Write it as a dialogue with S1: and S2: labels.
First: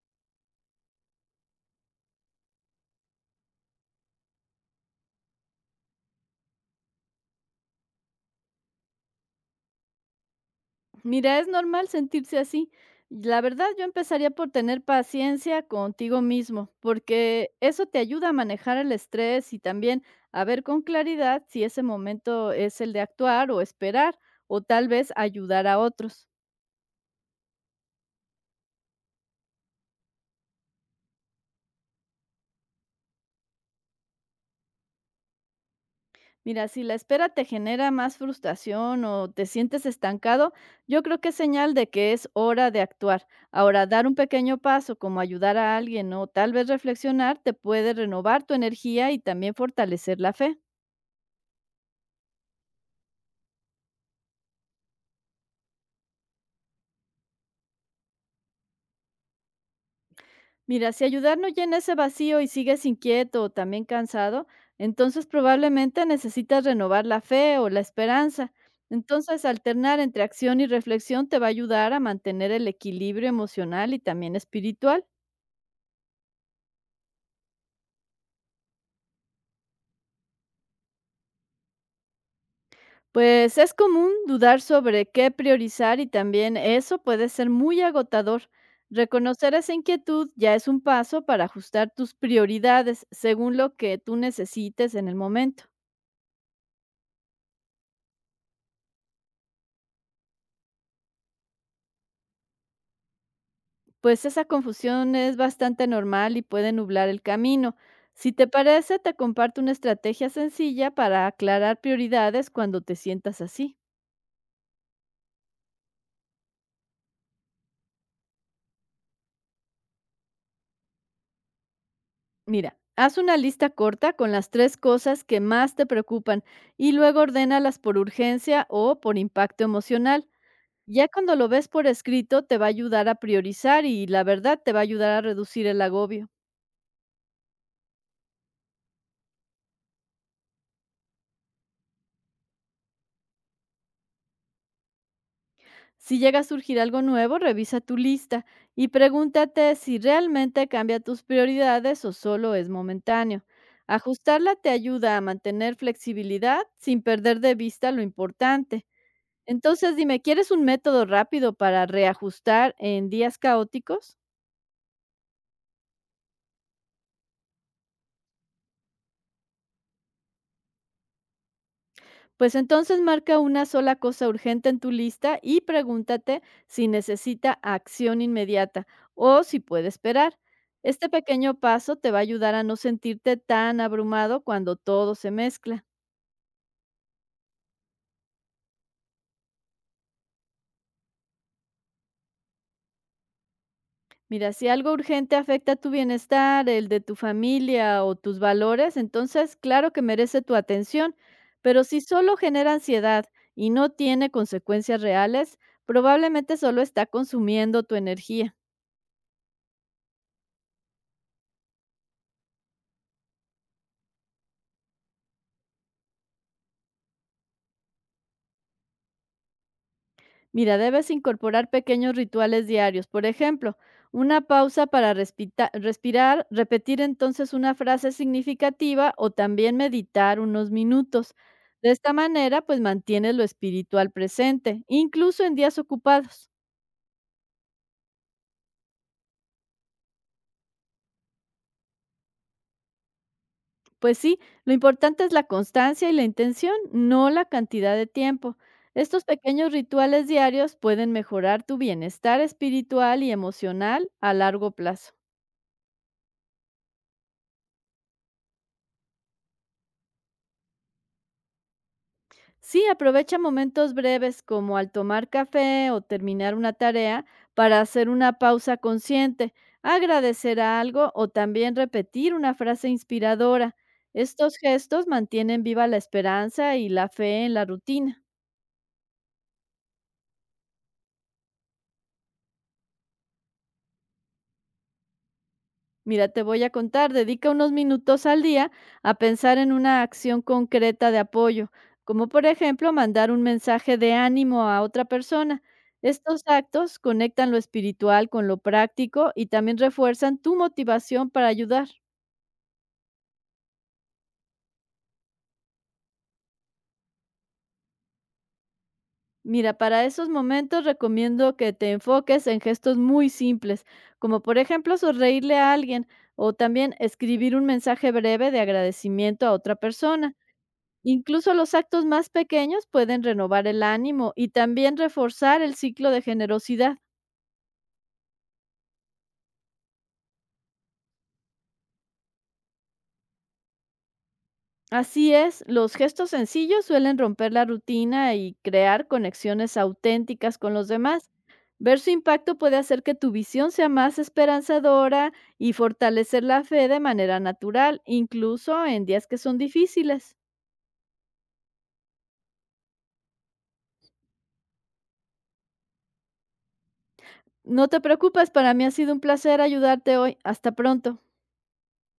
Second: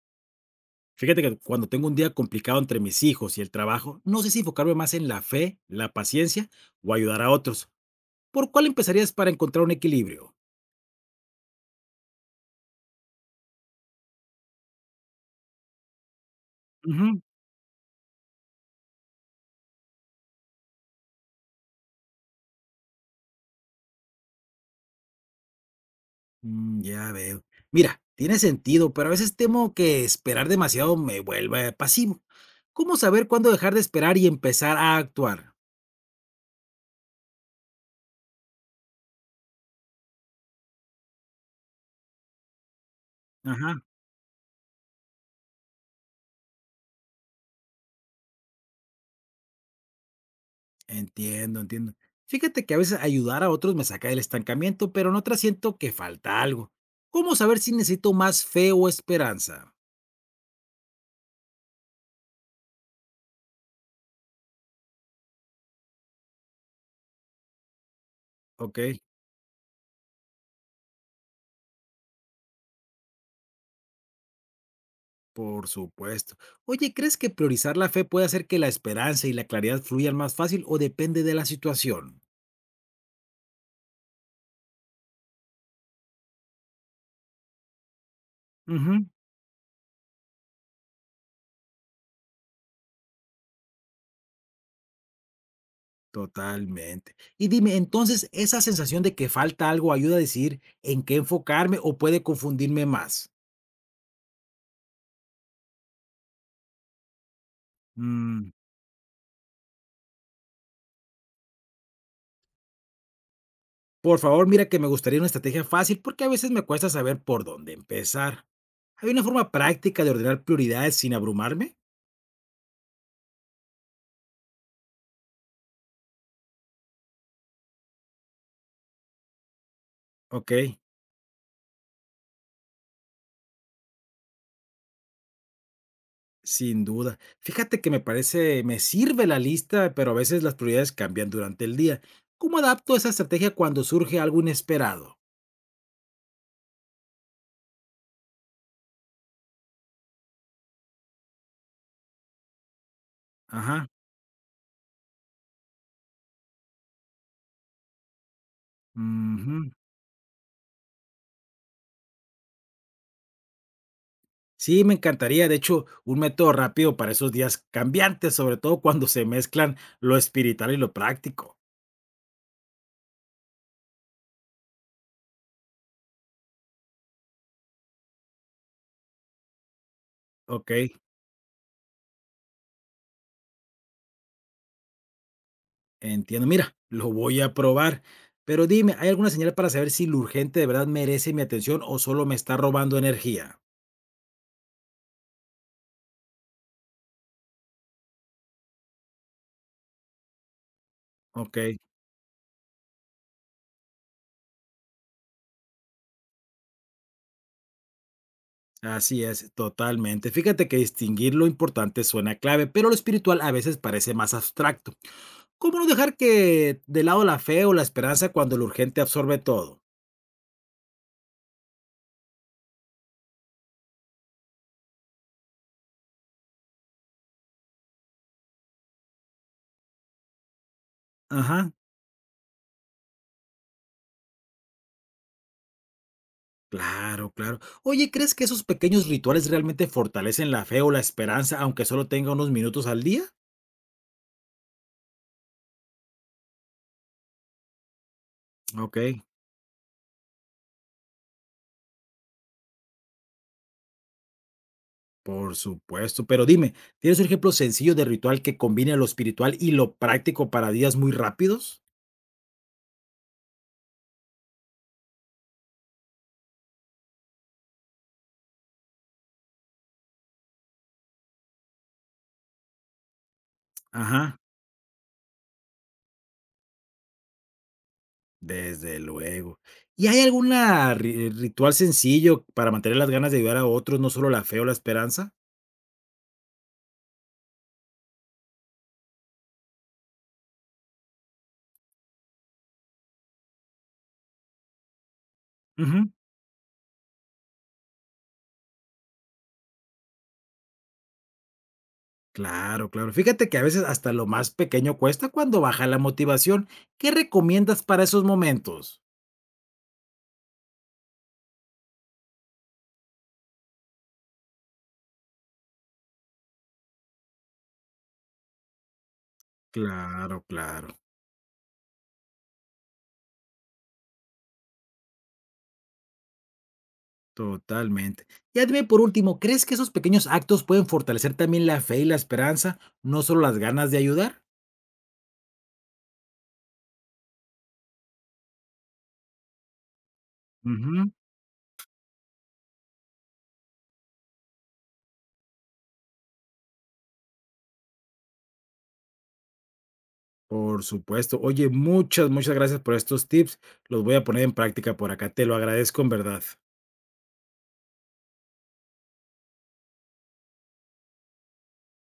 S1: Fíjate que cuando tengo un día complicado entre mis hijos y el trabajo, no sé si enfocarme más en la fe, la paciencia o ayudar a otros. ¿Por cuál empezarías para encontrar un equilibrio?
S2: Mira, es normal sentirse así. La verdad, yo empezaría por tener paciencia contigo mismo,
S1: Ujú.
S2: porque eso te ayuda a manejar el estrés y también a ver con claridad si ese momento es el de actuar o esperar, o tal vez ayudar a otros.
S1: Mm, ya veo. Mira, tiene sentido, pero a veces temo que esperar demasiado me vuelva pasivo. ¿Cómo saber cuándo dejar de esperar y empezar a actuar?
S2: Mira, si la espera te genera más frustración o te sientes estancado, yo creo que es señal de que es hora de actuar.
S1: Ajá,
S2: Ahora, dar un pequeño paso como ayudar a alguien o tal vez reflexionar te puede renovar tu energía y también fortalecer la fe.
S1: entiendo. Fíjate que a veces ayudar a otros me saca del estancamiento, pero en otras siento que falta algo. ¿Cómo saber si necesito más fe o esperanza?
S2: Mira, si ayudar no llena ese vacío y sigues inquieto o también cansado, entonces probablemente necesitas renovar la fe o la esperanza.
S1: Ok.
S2: Entonces, alternar entre acción y reflexión te va a ayudar a mantener el equilibrio emocional y también espiritual.
S1: Por supuesto. Oye, ¿crees que priorizar la fe puede hacer que la esperanza y la claridad fluyan más fácil o depende de la situación?
S2: Pues es común dudar sobre qué priorizar y también eso puede ser muy agotador.
S1: Ujú.
S2: Reconocer esa inquietud ya es un paso para ajustar tus prioridades según lo que tú necesites en el momento.
S1: Totalmente. Y dime, entonces, ¿esa sensación de que falta algo ayuda a decidir en qué enfocarme o puede confundirme más?
S2: Pues esa confusión es bastante normal y puede nublar el camino. Si te
S1: Mm,
S2: parece, te comparto una estrategia sencilla para aclarar prioridades cuando te sientas así.
S1: por favor, mira que me gustaría una estrategia fácil porque a veces me cuesta saber por dónde empezar. ¿Hay una forma práctica de ordenar prioridades sin abrumarme?
S2: Mira, haz una lista corta con las tres cosas que más te preocupan y luego ordénalas por urgencia o por impacto emocional.
S1: Ok.
S2: Ya cuando lo ves por escrito, te va a ayudar a priorizar y la verdad te va a ayudar a reducir el agobio.
S1: Sin duda. Fíjate que me parece, me sirve la lista, pero a veces las prioridades cambian durante el día. ¿Cómo adapto esa estrategia cuando surge algo inesperado?
S2: Si llega a surgir algo nuevo, revisa tu lista y pregúntate si realmente cambia tus prioridades o solo es momentáneo.
S1: Ajá.
S2: Ajustarla te ayuda a mantener flexibilidad sin perder de vista lo importante.
S1: Ujú.
S2: Entonces, dime, ¿quieres un método rápido para reajustar en días caóticos?
S1: Sí, me encantaría. De hecho, un método rápido para esos días cambiantes, sobre todo cuando se mezclan lo espiritual y lo práctico.
S2: Pues entonces marca una sola cosa urgente en tu lista y pregúntate si necesita acción inmediata o si puede esperar.
S1: Ok,
S2: Este pequeño paso te va a ayudar a no sentirte tan abrumado cuando todo se mezcla.
S1: entiendo. Mira, lo voy a probar. Pero dime, ¿hay alguna señal para saber si lo urgente de verdad merece mi atención o solo me está robando energía?
S2: Mira, si algo urgente afecta tu bienestar, el de tu familia o tus valores, entonces claro que merece tu atención,
S1: Ok.
S2: pero si solo genera ansiedad y no tiene consecuencias reales, probablemente solo está consumiendo tu energía.
S1: Así es, totalmente. Fíjate que distinguir lo importante suena clave, pero lo espiritual a veces parece más abstracto. ¿Cómo no dejar que de lado la fe o la esperanza cuando lo urgente absorbe todo?
S2: Mira, debes incorporar pequeños rituales diarios, por ejemplo, una pausa para respirar, repetir entonces una frase significativa o también meditar unos minutos.
S1: Ajá,
S2: De esta manera, pues mantienes lo espiritual presente, incluso en días ocupados.
S1: claro, claro. Oye, ¿crees que esos pequeños rituales realmente fortalecen la fe o la esperanza, aunque solo tenga unos minutos al día?
S2: Pues sí, lo importante es la constancia y la intención, no la cantidad de tiempo.
S1: Ok,
S2: Estos pequeños rituales diarios pueden mejorar tu bienestar espiritual y emocional a largo plazo.
S1: por supuesto. Pero dime, ¿tienes un ejemplo sencillo de ritual que combine lo espiritual y lo práctico para días muy rápidos?
S2: Sí, aprovecha momentos breves como al tomar café o terminar una tarea para hacer una pausa consciente, agradecer algo o también repetir una frase inspiradora.
S1: Ajá.
S2: Estos gestos mantienen viva la esperanza y la fe en la rutina.
S1: Desde luego. ¿Y hay algún ritual sencillo para mantener las ganas de ayudar a otros, no solo la fe o la esperanza?
S2: Mira, te voy a contar, dedica unos minutos al día a pensar en una acción concreta de apoyo, como por ejemplo mandar un mensaje de ánimo a otra persona.
S1: Ujú.
S2: Estos actos conectan lo espiritual con lo práctico y también refuerzan tu motivación para ayudar.
S1: Claro, claro. Fíjate que a veces hasta lo más pequeño cuesta cuando baja la motivación. ¿Qué recomiendas para esos momentos?
S2: Mira, para esos momentos recomiendo que te enfoques en gestos muy simples, como por ejemplo sonreírle a alguien o también escribir un mensaje breve de agradecimiento a otra persona.
S1: Claro, claro,
S2: Incluso los actos más pequeños pueden renovar el ánimo y también reforzar el ciclo de generosidad.
S1: totalmente. Ya dime por último, ¿crees que esos pequeños actos pueden fortalecer también la fe y la esperanza, no solo las ganas de ayudar?
S2: Así es, los gestos sencillos suelen romper la rutina y crear conexiones auténticas con los demás. Ver su impacto puede hacer que tu visión sea más esperanzadora y fortalecer la fe de manera natural, incluso en días que son difíciles.
S1: Por supuesto. Oye, muchas, muchas gracias por estos tips. Los voy a poner en práctica por acá. Te lo agradezco en verdad.
S2: No te preocupes, para mí ha sido un placer ayudarte hoy. Hasta pronto.